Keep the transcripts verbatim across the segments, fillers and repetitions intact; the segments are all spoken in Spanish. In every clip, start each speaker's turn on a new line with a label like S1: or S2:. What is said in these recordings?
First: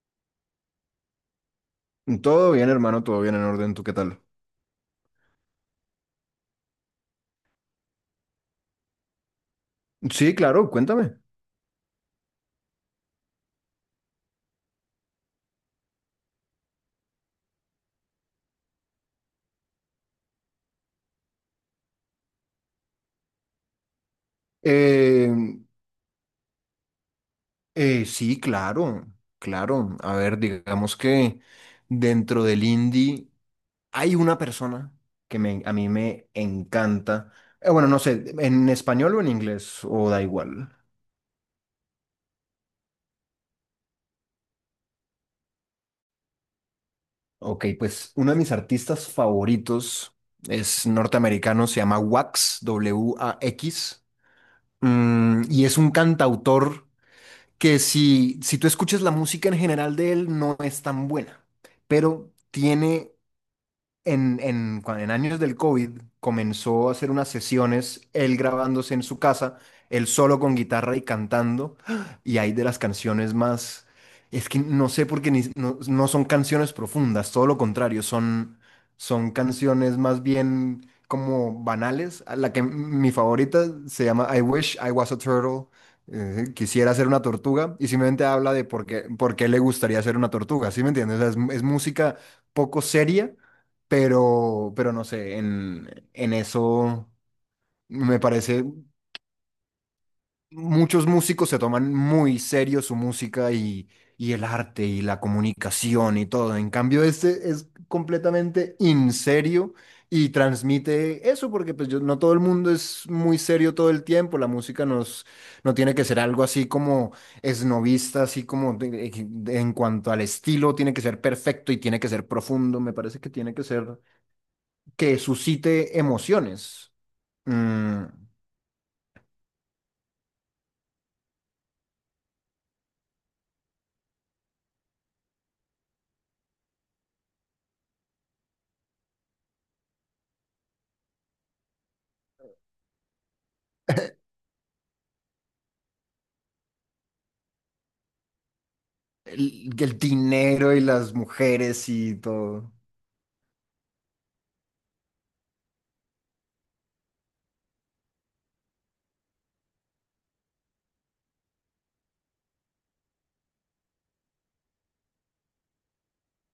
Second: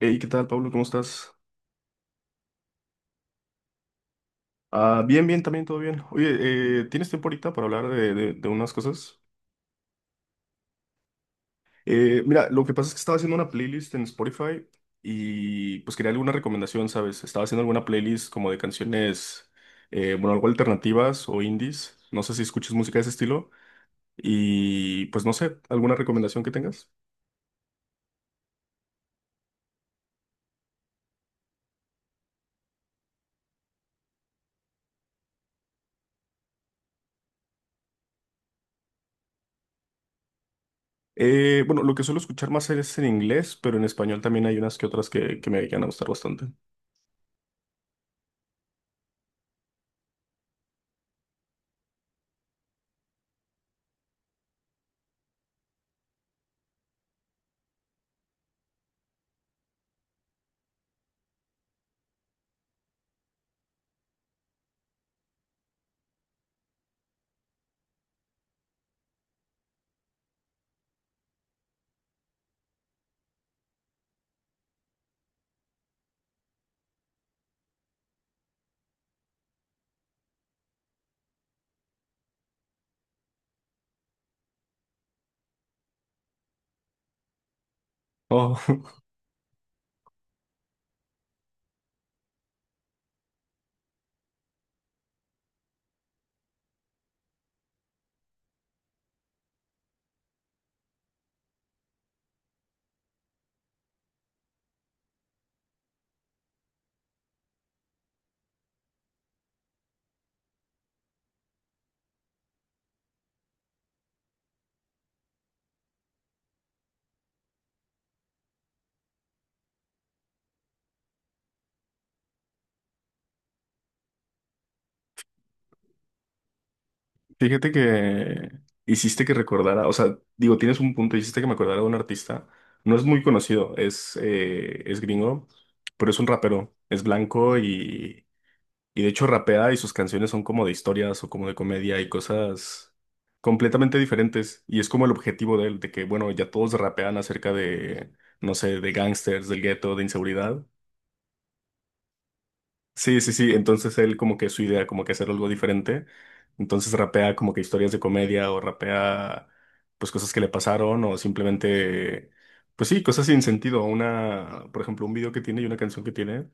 S1: Hey, ¿qué tal, Pablo? ¿Cómo estás?
S2: Todo bien, hermano, todo bien en orden. ¿Tú qué tal?
S1: Ah, bien, bien, también todo bien. Oye, eh, ¿tienes tiempo ahorita para hablar de, de- de unas cosas?
S2: Sí, claro, cuéntame.
S1: Eh, mira, lo que pasa es que estaba haciendo una playlist en Spotify y pues quería alguna recomendación, ¿sabes? Estaba haciendo alguna playlist como de canciones, eh, bueno, algo alternativas o indies. No sé si escuchas música de ese estilo y pues no
S2: Eh,
S1: sé, alguna recomendación que tengas.
S2: eh, sí, claro, claro. A ver, digamos que dentro del indie hay una persona que me, a mí me encanta. Eh, bueno, no sé, en español o en inglés, o da igual.
S1: Eh, bueno, lo que suelo escuchar más es en inglés, pero en español también hay unas que otras que, que me llegan a gustar bastante.
S2: Ok, pues uno de mis artistas favoritos es norteamericano, se llama Wax, W A X, mm, y es un cantautor. que si, si tú escuchas la música en general de él, no es tan buena, pero tiene en, en, cuan- en años del COVID comenzó a hacer unas sesiones, él grabándose en su casa, él solo con guitarra y cantando, y hay de las canciones más, es que no sé por qué ni- no, no son canciones profundas, todo lo contrario, son, son canciones más bien como banales. A La que mi favorita se llama I Wish I Was a Turtle. Eh, quisiera ser una tortuga y simplemente habla
S1: Oh.
S2: de por qué, por qué le gustaría ser una tortuga, ¿sí me entiendes? O sea, es es música poco seria, pero, pero no sé, en, en eso me parece, muchos músicos se toman muy serio su música y, y el arte y la comunicación y todo. En cambio, este es completamente in serio y transmite eso, porque pues yo- no todo el mundo es muy serio todo el tiempo. La música nos, no tiene que ser algo así como esnovista, así como de- de- en cuanto al estilo, tiene que ser perfecto y tiene que ser profundo. Me parece que tiene que ser que suscite emociones.
S1: Fíjate
S2: Mm,
S1: que hiciste que recordara, o sea, digo, tienes un punto, hiciste que me acordara de un artista. No es muy conocido, es, eh, es gringo, pero es un rapero, es blanco y, y de hecho rapea y sus canciones son como de historias o como de comedia y cosas completamente diferentes. Y es como el objetivo de él, de que, bueno, ya todos rapean acerca de, no sé, de gángsters, del
S2: el,
S1: gueto,
S2: el
S1: de inseguridad.
S2: dinero y las mujeres y todo.
S1: Sí, sí, sí. Entonces él como que su idea, como que hacer algo diferente. Entonces rapea como que historias de comedia o rapea pues cosas que le pasaron o simplemente, pues sí, cosas sin sentido. Una, por ejemplo, un video que tiene y una canción que tiene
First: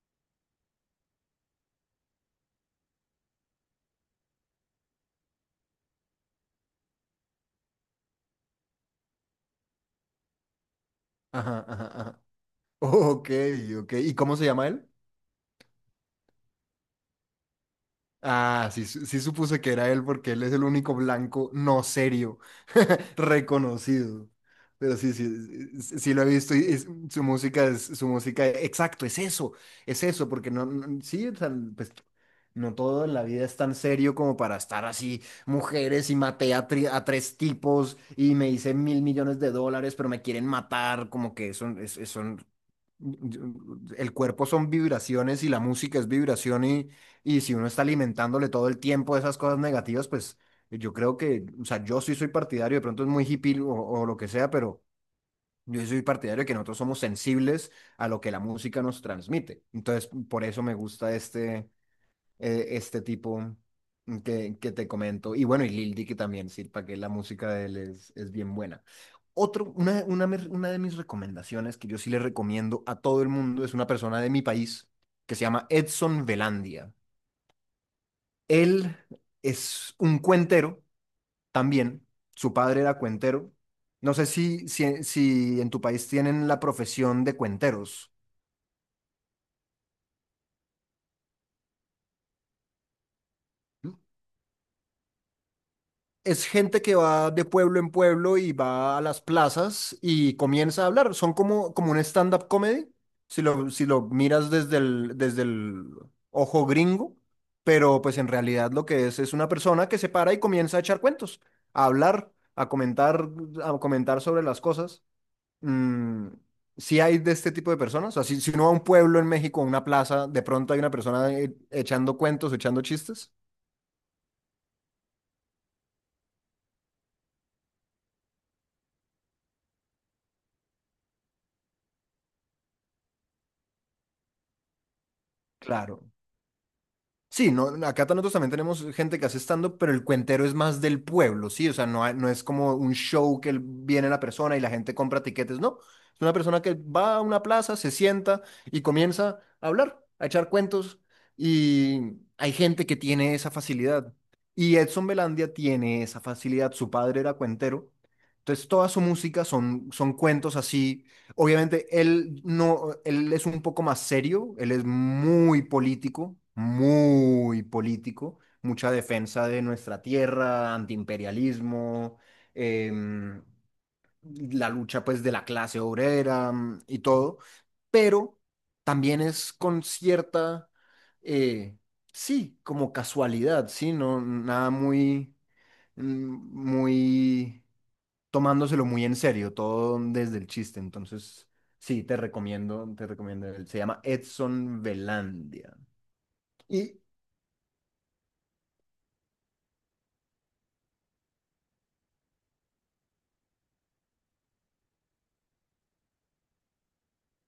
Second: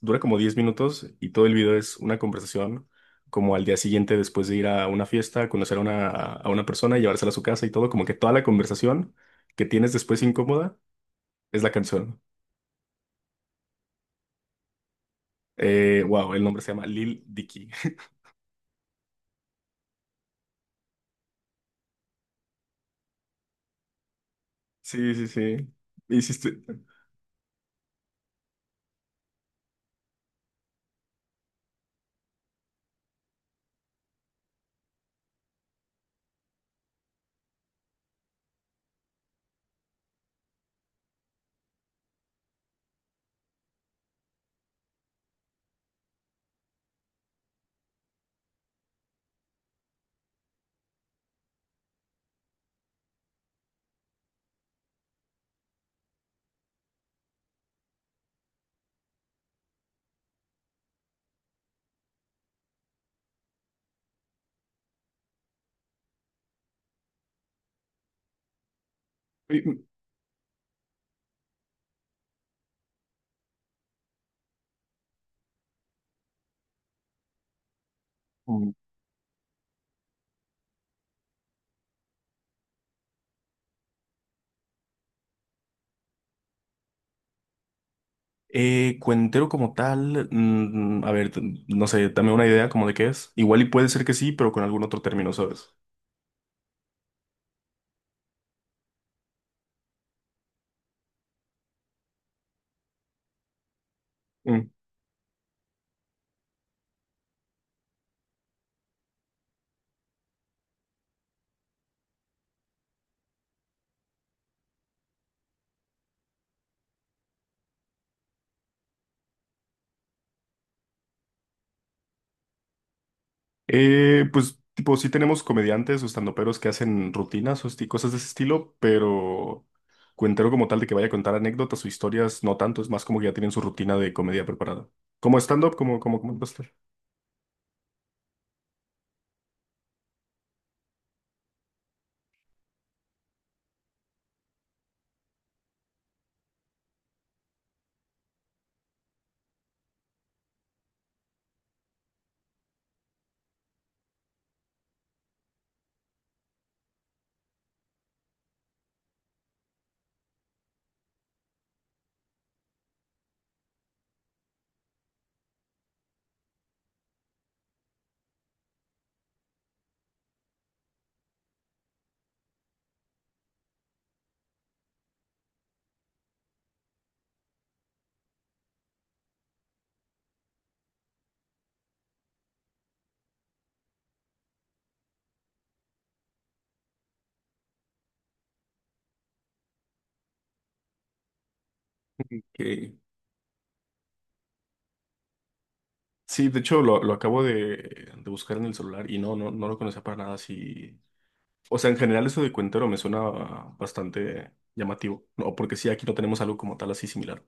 S1: dura como diez minutos y todo el video es una conversación como al día siguiente después de ir a una fiesta, a conocer a una, a una persona y llevársela a su casa y todo, como que toda la conversación que tienes después incómoda es
S2: Ajá,
S1: la
S2: ajá,
S1: canción.
S2: ajá. Ok, ok. ¿Y cómo se llama él?
S1: Eh, wow, el nombre se llama Lil Dicky.
S2: Ah, sí, su- sí supuse que era él porque él es el único blanco no serio reconocido. Pero sí,
S1: Sí,
S2: sí,
S1: sí, sí.
S2: sí sí lo he visto
S1: Hiciste.
S2: y es- su música es su música, exacto, es eso, es eso, porque no, no- sí, o sea, pues no todo en la vida es tan serio como para estar así, mujeres y maté a, tri- a tres tipos y me hice mil millones de dólares, pero me quieren matar, como que son, es- es- son, el cuerpo son vibraciones y la música es vibración y, y si uno está alimentándole todo el tiempo esas cosas negativas, pues yo creo que, o sea, yo sí soy partidario, de pronto es muy hippie o, o lo que sea, pero yo sí soy partidario de que nosotros somos sensibles a lo que la música nos transmite. Entonces, por eso me gusta este, eh, este tipo que, que te comento. Y bueno, y Lil Dicky también, sí, para que la música de él es, es bien buena. Otro, una, una, me- Una de mis recomendaciones que yo sí le recomiendo a todo el mundo es una persona de mi país que se llama Edson Belandia.
S1: Mm.
S2: Él es un cuentero también, su padre era cuentero. No sé si, si, si en tu país tienen la profesión de cuenteros.
S1: Eh, cuentero como tal, mm, a ver, t- no sé, dame una idea como de qué es. Igual y puede ser que sí, pero con algún otro término, ¿sabes?
S2: Es gente que va de pueblo en pueblo y va a las plazas y comienza a hablar. Son como, como un stand-up comedy, si lo, si lo miras
S1: Mm.
S2: desde el, desde el ojo gringo, pero pues en realidad lo que es es una persona que se para y comienza a echar cuentos, a hablar, a comentar, a comentar sobre las cosas. Mm, sí hay de este tipo de personas. O sea, si, si uno va a un pueblo en México, a una plaza, de pronto hay una persona eh, echando cuentos, echando chistes.
S1: Eh, pues, tipo, sí tenemos comediantes o standuperos que hacen rutinas o esti- cosas de ese estilo, pero cuentero como tal de que vaya a contar anécdotas o historias, no tanto, es más como que ya tienen su rutina de comedia preparada. Como stand-up,
S2: Claro,
S1: como, como, como...
S2: sí, no, acá ta- nosotros también tenemos gente que hace stand-up, pero el cuentero es más del pueblo, ¿sí? O sea, no, hay- no es como un show que el- viene la persona y la gente compra tiquetes, no. Es una persona que va a una plaza, se sienta y comienza a hablar, a echar cuentos. Y hay gente que tiene esa facilidad. Y Edson Belandia tiene esa facilidad. Su padre era cuentero. Entonces, toda su música son, son cuentos así. Obviamente, él no, él es un poco más serio, él es muy político, muy político, mucha defensa de nuestra tierra, antiimperialismo, em, la lucha pues de la clase obrera mm, y todo, pero también es con cierta, eh, sí, como casualidad, sí, no, nada muy, mm, muy tomándoselo muy en serio, todo desde el chiste. Entonces, sí, te recomiendo,
S1: Ok.
S2: te recomiendo él. Se llama Edson Belandia.
S1: Sí, de hecho
S2: Y,
S1: lo, lo acabo de, de buscar en el celular y no, no, no lo conocía para nada. Sí. O sea, en general eso de cuentero me suena bastante llamativo. No, porque sí, aquí no tenemos algo como tal así similar.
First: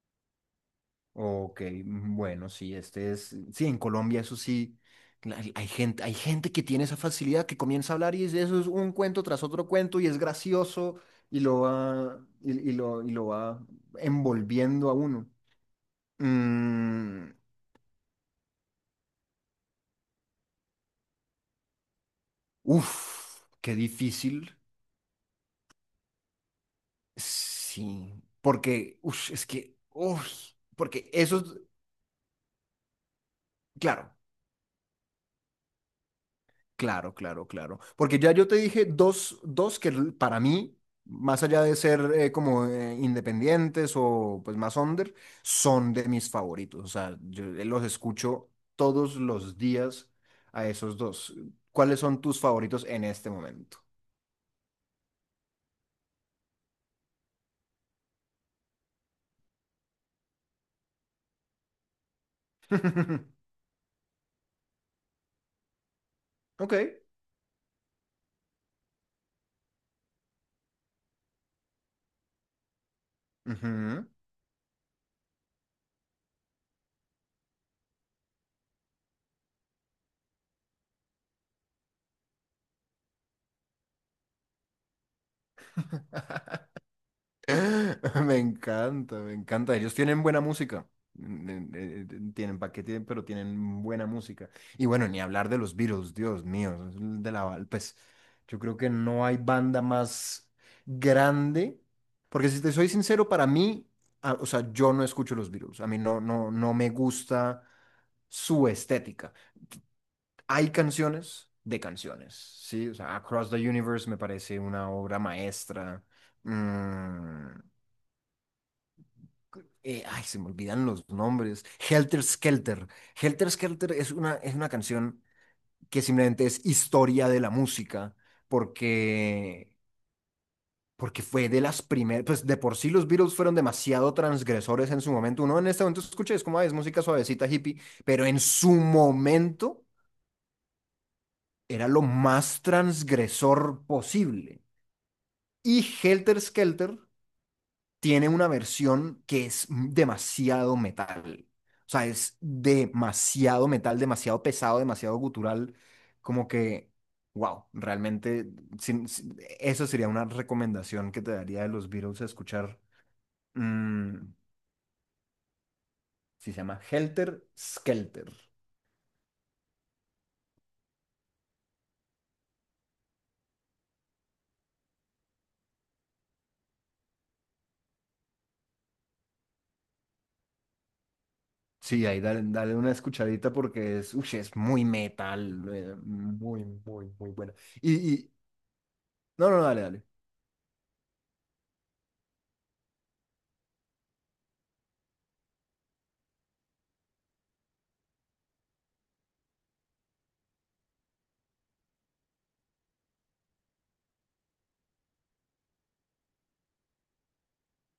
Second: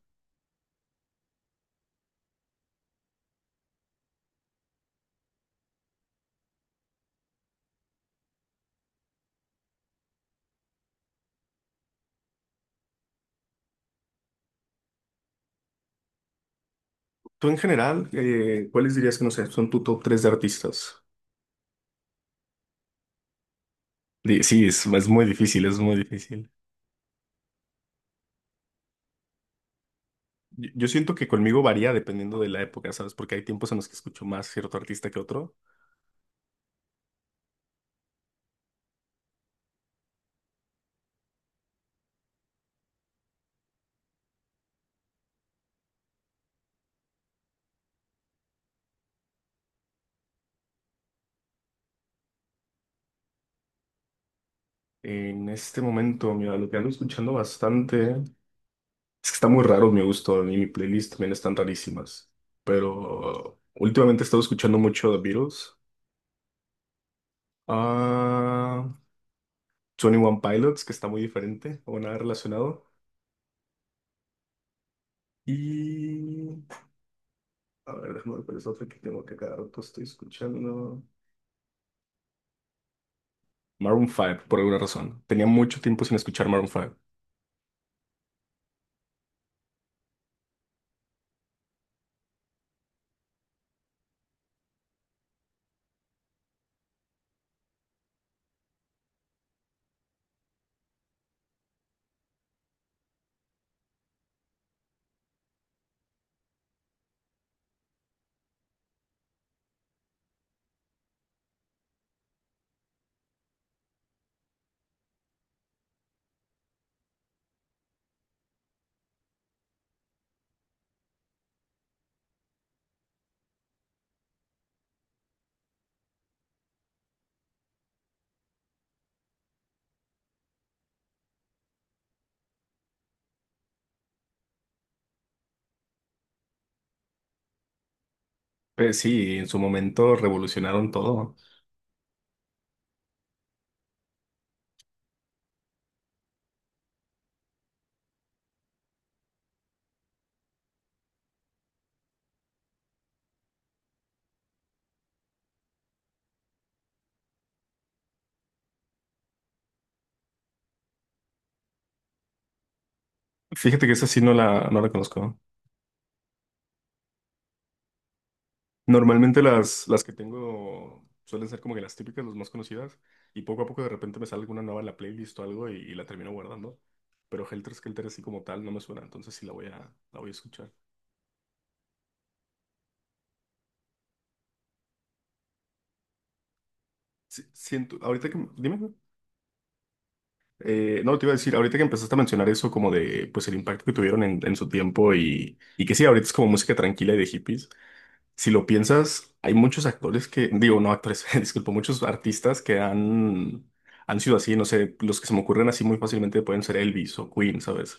S2: ok, bueno, sí, este es, sí, en Colombia eso sí, hay, hay gente, hay gente que tiene esa facilidad que comienza a hablar y dice, eso es un cuento tras otro cuento y es gracioso y lo va, y, y lo, y lo va envolviendo a uno. Mm,
S1: Tú en general, eh, ¿cuáles dirías que no sé, son tu top tres de artistas?
S2: uf, qué
S1: Di-
S2: difícil.
S1: Sí, es, es muy difícil, es muy difícil.
S2: Sí, porque, uff, es que, uff,
S1: Yo yo
S2: porque
S1: siento que
S2: eso es,
S1: conmigo varía dependiendo de la época, ¿sabes? Porque hay tiempos en los que
S2: claro,
S1: escucho más cierto artista que otro.
S2: claro, claro, claro. Porque ya yo te dije dos, dos que l- para mí, más allá de ser eh, como eh, independientes o pues más under, son de mis favoritos. O sea, yo los escucho todos los días a esos dos. ¿Cuáles son tus favoritos en este momento?
S1: En este momento, mira, lo que ando escuchando bastante es que está muy raro mi gusto y mi playlist también están rarísimas. Pero últimamente he estado escuchando mucho The Beatles.
S2: Ok.
S1: Ah, twenty One Pilots, que está muy diferente o nada relacionado.
S2: Ujú.
S1: Y a ver, déjame ver cuál es otra que tengo que cada rato estoy escuchando. Maroon cinco, por alguna razón. Tenía mucho tiempo sin escuchar Maroon cinco.
S2: Me encanta, me encanta. Ellos tienen buena música. Mm, eh, eh, Tienen paquete, pero tienen buena música. Y bueno, ni hablar de los Beatles, Dios mío. Es De la, pues yo creo que no hay banda más grande. Porque si te soy sincero, para mí, a- o sea, yo no escucho los Beatles. A mí no, no, no me gusta su estética. Hay canciones de canciones, ¿sí? O sea, Across the Universe me parece una obra maestra. Mm, eh, Ay, se me olvidan los nombres. Helter Skelter. Helter Skelter es una, es una canción que simplemente es historia de la música, porque, porque fue de las primeras, pues de por sí los Beatles fueron demasiado transgresores en su momento. Uno en este momento escucha, y es como, "Ay, es música suavecita, hippie, pero en su
S1: Eh, sí, en su
S2: momento
S1: momento revolucionaron todo.
S2: era lo más transgresor posible". Y Helter Skelter tiene una versión que es demasiado metal. O sea, es demasiado metal, demasiado pesado, demasiado gutural. Como que, wow, realmente sin- sin- eso sería una recomendación que te daría de los Beatles a escuchar.
S1: Fíjate que esa sí no
S2: Mm,
S1: la, no la conozco.
S2: sí, se llama Helter Skelter.
S1: Normalmente las, las que tengo suelen ser como que las típicas, las más conocidas. Y poco a poco de repente me sale alguna nueva en la playlist o algo y, y la termino guardando. Pero Helter Skelter así como tal no me suena, entonces sí la voy a, la voy a escuchar.
S2: Sí, ahí dale, dale una escuchadita porque es, uy, es muy metal, eh, muy, muy, muy
S1: Sí,
S2: buena. Y,
S1: siento, ahorita
S2: y,
S1: que... Dime.
S2: no, no, dale, dale.
S1: Eh, no, te iba a decir, ahorita que empezaste a mencionar eso como de, pues el impacto que tuvieron en, en su tiempo y, y que sí, ahorita es como música tranquila y de hippies. Si lo piensas, hay muchos actores que, digo, no actores, disculpo, muchos artistas que han, han sido así, no sé, los que se me ocurren así muy fácilmente pueden ser Elvis o Queen, ¿sabes?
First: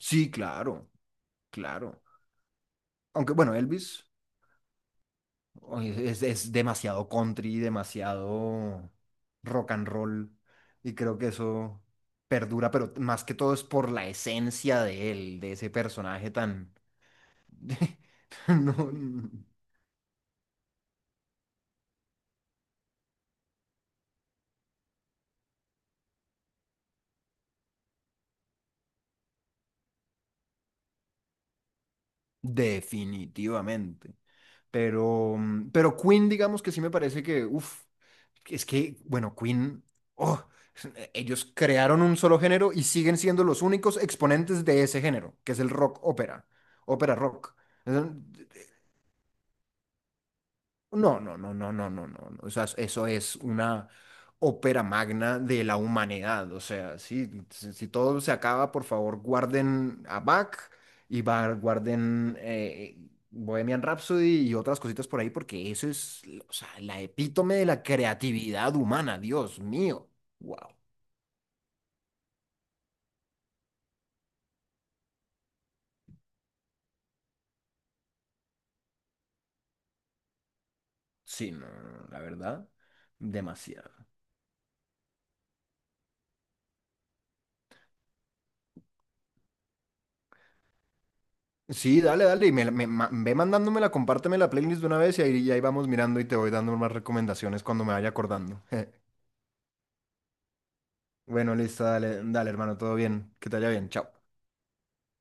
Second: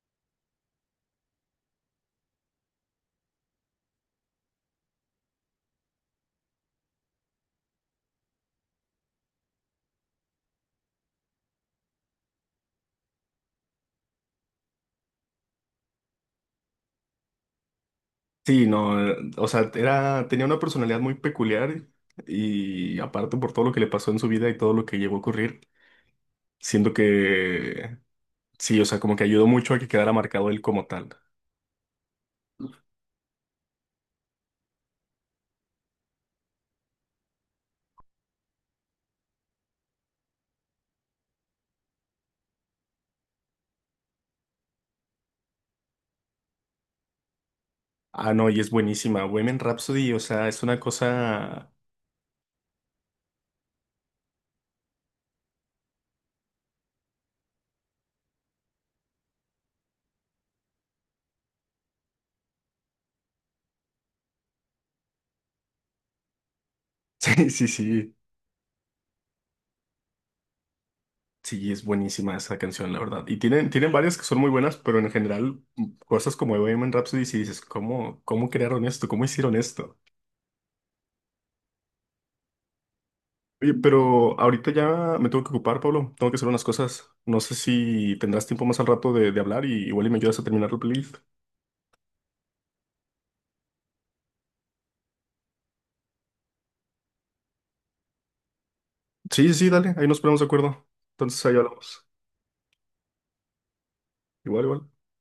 S2: Sí, claro, claro. Aunque bueno, Elvis. Oye, Es, es demasiado country, demasiado rock and roll. Y creo que eso perdura, pero más que todo es por la esencia de él, de ese personaje tan...
S1: Sí,
S2: No,
S1: no, eh, o sea, era, tenía una personalidad muy peculiar y aparte por todo lo que le pasó en su vida y todo lo que llegó a ocurrir, siento que sí, o sea, como que ayudó mucho a que quedara marcado él como tal.
S2: definitivamente. Pero, mm, pero Queen, digamos que sí me parece que, uff, es que, bueno, Queen, oh, ellos crearon un solo género y siguen siendo los únicos exponentes de ese género, que es el rock ópera, ópera rock.
S1: Ah, no, y es buenísima. Women Rhapsody, o sea, es una
S2: No, no, no,
S1: cosa.
S2: no, no, no, no, no. O sea, eso es una ópera magna de la humanidad. O sea, sí, si, si todo se acaba, por favor, guarden a Bach y va- guarden eh, Bohemian Rhapsody y otras cositas por ahí, porque eso es, o sea, la
S1: Sí,
S2: epítome de
S1: sí,
S2: la
S1: sí.
S2: creatividad humana. Dios mío. Wow.
S1: Sí, es buenísima esa canción, la verdad. Y tienen, tienen varias que son muy buenas, pero en general, mm, cosas como Women Rhapsody, si dices, ¿cómo, cómo crearon esto? ¿Cómo hicieron esto?
S2: Sí, no, no, no, la verdad,
S1: Oye,
S2: demasiado.
S1: pero ahorita ya me tengo que ocupar, Pablo. Tengo que hacer unas cosas. No sé si tendrás tiempo más al rato de, de hablar y igual y me ayudas a terminar la playlist.
S2: Sí, dale, dale, y me, la- me ma- ve mandándomela, compárteme la playlist de una vez y ahí, y ahí vamos mirando y te voy dando más recomendaciones cuando me vaya acordando.
S1: Sí, sí, sí, dale. Ahí nos ponemos de acuerdo. Entonces
S2: Bueno,
S1: ahí
S2: listo,
S1: hablamos.
S2: dale, dale, hermano, todo bien, que te vaya bien, chao.
S1: Igual, igual.